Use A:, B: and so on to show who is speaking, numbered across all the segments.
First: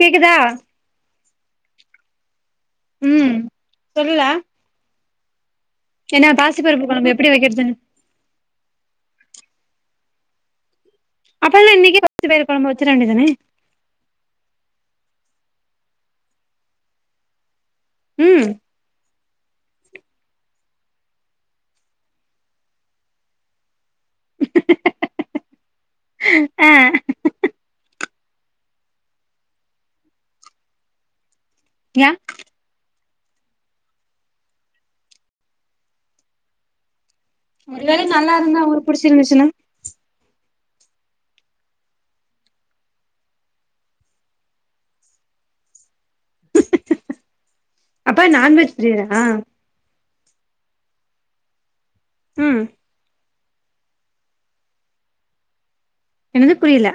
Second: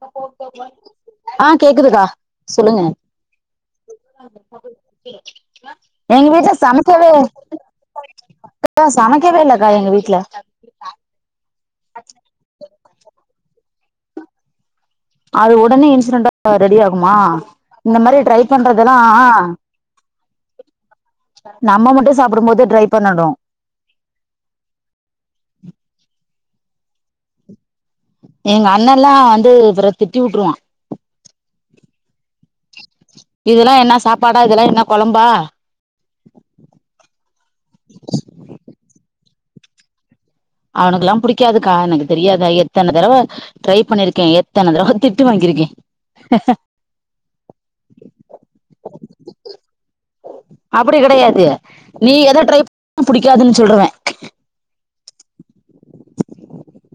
A: கேக்குதா
B: ஆ கேக்குதுக்கா சொல்லுங்க
A: ம் சொல்லுடா
B: எங்க
A: ஏன்னா
B: வீட்ல
A: பாசிப்பருப்பு
B: சமைக்கவே
A: கொழம்பு எப்டி வெக்கிறதுன்னு
B: சமைக்கவே இல்லக்கா எங்க வீட்ல
A: அப்பன்னா இன்னைக்கே பச்ச பயிரு கொழம்பு வச்சிரவேண்டியதானே
B: அது உடனே இன்சிடென்டா ரெடி ஆகுமா இந்த மாரி ட்ரை
A: ம்
B: பண்ற இதெல்லா நம்ம மட்டு சாப்டும் போது ட்ரை பண்ணணு
A: ஆ
B: எங்க அண்ணண்லா வந்து அப்பறோ திட்டி உட்ருவா
A: யா
B: இதெல்லா என்ன சாப்பாடா இதெல்லா என்ன கொழம்பா
A: ஒரு வேல நல்லா இருந்தா அவரு புடிச்சிருந்துச்சினா
B: அவனுக்குல்லா புடிக்காதுக்கா எனக்கு தெரியாத எத்தன தடவ ட்ரை பண்ணிருக்கே எத்தன தடவ திட்டு வாங்கிருக்கே
A: அப்ப நான்வெஜ் பிரியறா
B: அப்டி கெடையாது நீ எத ட்ரை
A: ம்
B: புடிக்காதுன்னு சொல்றுவே
A: என்னது புரியல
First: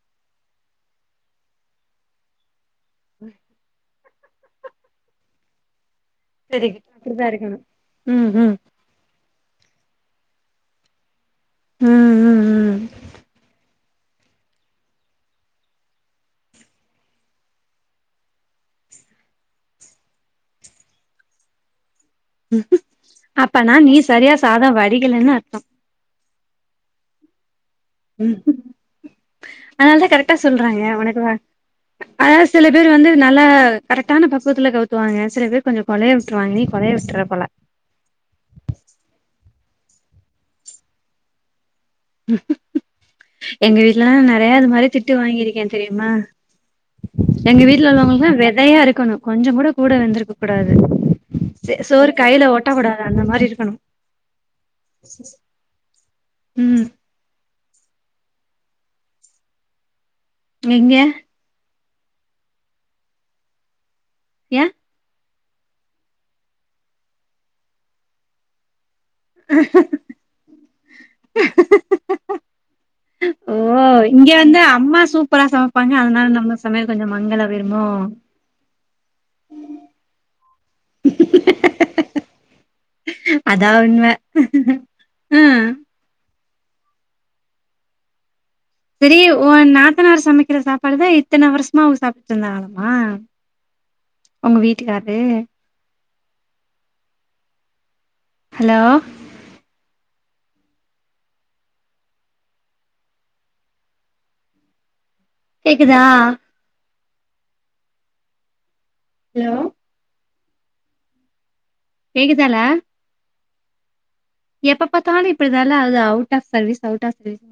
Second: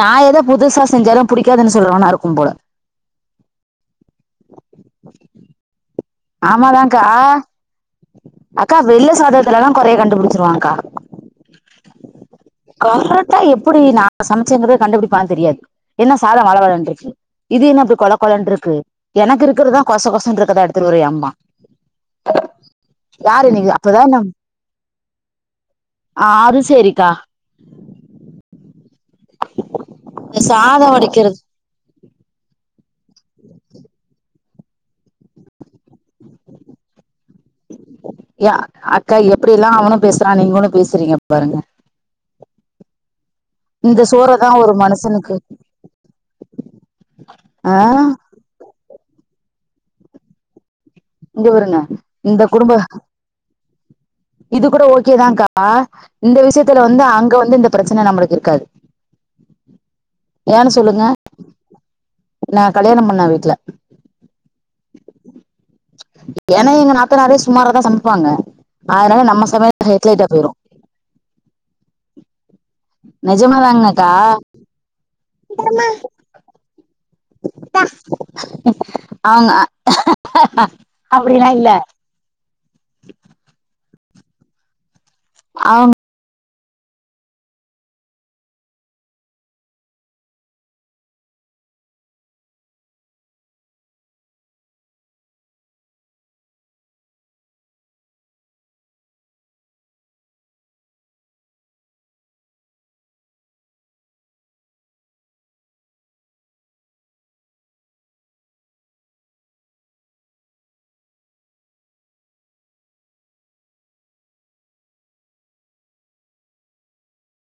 B: நா எதோ புதுசா செஞ்சாதா புடிக்காதுன்னு சொல்றவனா இருக்கும் போல
A: ம் சரி
B: ஆமாதாக்கா
A: அப்டிதா இருக்கணு ம் ம்
B: அக்கா வெள்ள சாதத்துலல்லா கொறைய கண்டுபுடிச்சிருவாங்க்கா
A: ம் ம் ம்
B: கரெட்டா எப் ப்புடி நா சமச்சேங்கற கண்டுபிடிப்பான்னு தெரியாது என்ன சாதோ வழ வழன்றுக்கு இது என்ன அப்டி கொழ கொழன்ருக்கு எனக்கு இருக்கறதுதா கொச கொசன்ருக்குதாட்ட த்துருவர்யம்மா நீங்க
A: அப்பனா நீ
B: அப்பதா
A: சரியா சாதோ வடிகலன்னு அர்த்தோ
B: ஆது சேரிக்கா
A: ம் அதனாலதா கரெக்டா
B: இந்த
A: சொல்றாங்க
B: சாதம்
A: உனக்கு வா
B: வடிக்கிறது
A: அதா சில பேர் வந்து நல்லா கரெக்டான பக்குவத்துல கவுத்துவாங்க சில பேர் கொஞ்சோ கொழைய விட்ருவாங்க நீ கொழய விட்ருவ போல
B: யா அக்கா எப்டில்லா அவனு பேசுறா நீங்களு பேசுறீங்க பாருங்க
A: எங்க
B: இந்த
A: வீட்லல்ல நா
B: சோறதா
A: நெறைய
B: ஒரு
A: இது மாரி திட்டு
B: மனுஷனுக்கு
A: வாங்கியிருக்கே தெரியுமா எங்க
B: ஆ
A: வீட்ல உள்ளவங்களுக்குதான் வெதையா இருக்கணும் கொஞ்சம் கூட கூட வெந்திருக்க கூடாது
B: இங்க
A: சே
B: பாருங்க
A: சோறு
B: இந்த
A: கையில
B: குடும்ப
A: ஒட்டக்கூடாது அந்த மாரி இருக்கணு
B: இது கூட ஓகேதான்கா இந்த விஷயத்துல
A: ம்
B: வந்து அங்க வந்து இந்த பிரச்சனை நம்மளுக்கு இருக்காது ஏன்னு
A: எங்க
B: சொல்லுங்க நா கல்யாணம் பண்ண வீட்டுல
A: ஏன்
B: ஏனா எங்க நாத்தநாரே சுமாரா தா சமைப்பாங்க அதனால நம்ம சமையல் ஹெட்லைட்டா போயிரு
A: ஓ
B: நிஜமாதாங்கக்கா
A: இங்க வந்து அம்மா சூப்பரா சமைப்பாங்க அதனால நம்ம சமையல் கொஞ்சோ மங்கள போயிருமோ
B: அவங்க அப்டிலா இல்ல
A: அதா உண்மை
B: ஆ
A: சேரி ஓ நாத்தனார் சமைக்கிற சாப்பாடுதா இத்தனை வருஷமா அவ சாப்பிட்டு இருந்தாகல உங்க வீட்டுக்கார்ரு ஹலோ கேக்குதா ஹலோ கேக்குதாலா எப்ப பத்தாலு இப்படிதால்ல அவுது out of service out of service